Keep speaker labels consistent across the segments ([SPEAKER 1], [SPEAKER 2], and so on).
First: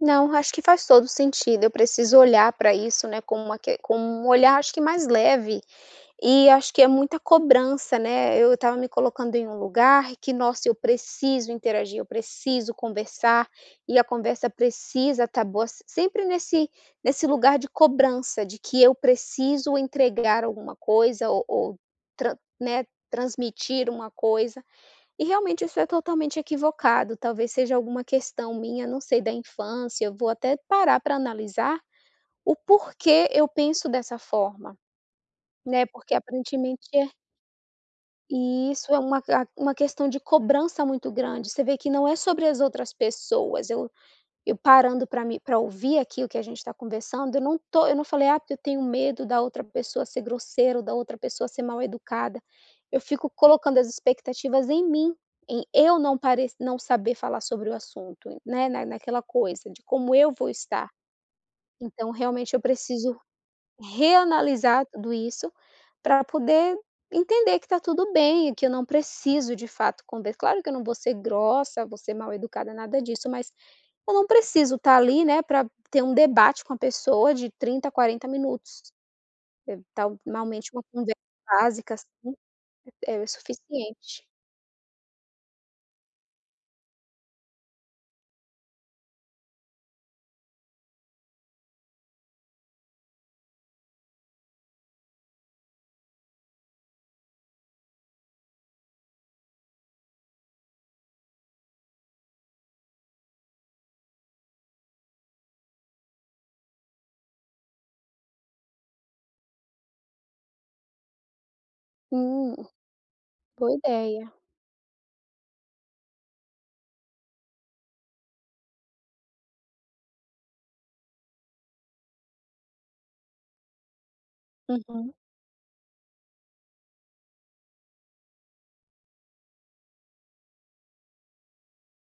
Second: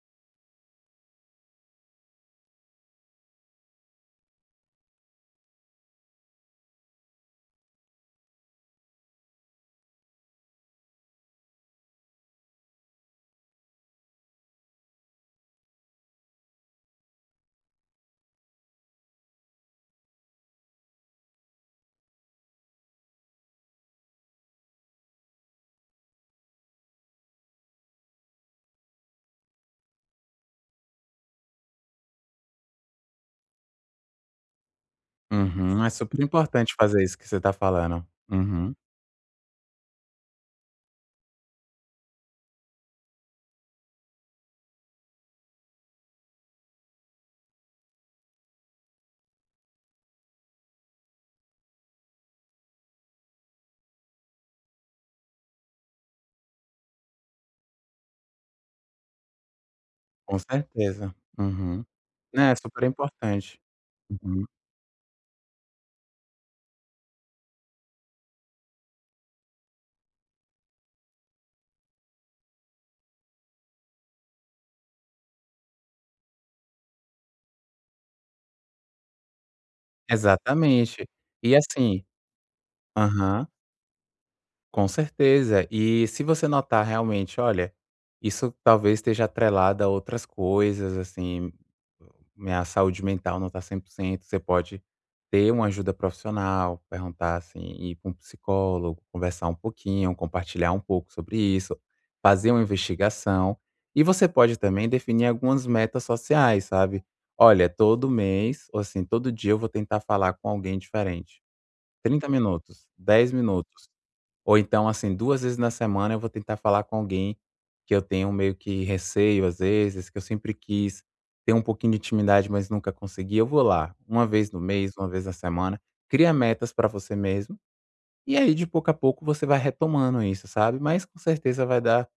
[SPEAKER 1] Não, acho que faz todo o sentido, eu preciso olhar pra isso, né, com uma que com um olhar, acho que mais leve, e acho que é muita cobrança, né, eu estava me colocando em um lugar em que, nossa, eu preciso interagir, eu preciso conversar, e a conversa precisa tá boa sempre, nesse nesse lugar de cobrança de que eu preciso entregar alguma coisa ou ou tran né, transmitir um coisa, e realmente isso é totalmente equivocado, talvez seja alguma questão minha, não sei, da infância. Eu vou até parar para analisar o porquê eu penso dessa forma,
[SPEAKER 2] Uhum,
[SPEAKER 1] né,
[SPEAKER 2] é
[SPEAKER 1] porque
[SPEAKER 2] super importante
[SPEAKER 1] aparentemente
[SPEAKER 2] fazer
[SPEAKER 1] é
[SPEAKER 2] isso que você está falando.
[SPEAKER 1] E
[SPEAKER 2] Uhum.
[SPEAKER 1] isso é uma uma questão de cobrança muito grande, você vê que não é sobre as outras pessoas, eu eu parando pra me pra ouvir aquilo que a gente está conversando eu não tô eu não falei: "Ah, eu tenho medo da outra pessoa ser grosseira ou da outra pessoa ser mal educada." Eu fico colocando as expectativas em mim em eu não parec não saber falar sobre o assunto, né, naquela coisa como eu
[SPEAKER 2] Com
[SPEAKER 1] vou estar,
[SPEAKER 2] certeza, uhum.
[SPEAKER 1] então
[SPEAKER 2] É
[SPEAKER 1] realmente
[SPEAKER 2] é
[SPEAKER 1] eu
[SPEAKER 2] super
[SPEAKER 1] preciso
[SPEAKER 2] importante, uhum.
[SPEAKER 1] reanalisar tudo isso para poder entender que está tudo bem, que eu não preciso de fato, conver claro que eu não vou ser grossa vou ser mal educada nada disso, mas eu não preciso tá ali, né, para ter um debate com a pessoa de 30, 40 minutos. Evitar um finalmente uma
[SPEAKER 2] Exatamente,
[SPEAKER 1] conversa
[SPEAKER 2] e
[SPEAKER 1] básica
[SPEAKER 2] assim
[SPEAKER 1] assim é é o
[SPEAKER 2] Aham.
[SPEAKER 1] suficiente.
[SPEAKER 2] Com certeza, e se você notar realmente, olha, isso talvez esteja atrelada a outras coisas, assim, minha saúde mental não tá 100%, você pode ter um ajuda profissional, perguntar assim, ir com psicólogo, conversar um pouquinho, compartilhar um pouco sobre isso, fazer um investigação, e você pode também definir algumas metas sociais, sabe, olha: "Todo mês ou assim todo dia eu vou tentar falar com alguém diferente, 30
[SPEAKER 1] Hum,
[SPEAKER 2] minutos, 10
[SPEAKER 1] boa
[SPEAKER 2] minutos,
[SPEAKER 1] ideia.
[SPEAKER 2] ou então assim, 2 vezes na semana eu vou tentar falar com alguém que eu tenho meio que receio às vezes, que eu sempre quis ter um pouquinho de intimidade, mas nunca consegui, eu vou lá," uma vez no mês, uma
[SPEAKER 1] Uhum.
[SPEAKER 2] vez na semana, cria metas pra você mesmo. E aí de pouco a pouco você vai retomando isso, sabe, mas com certeza vai dar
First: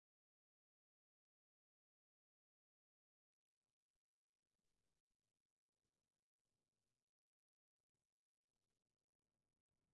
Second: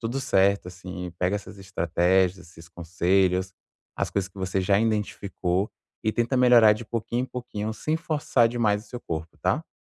[SPEAKER 2] tudo certo assim, pega essas estratégias, esses conselhos, as coisas que você já identificou e tenta melhorar de pouquinho em pouquinho sem forçar demais o seu corpo, tá.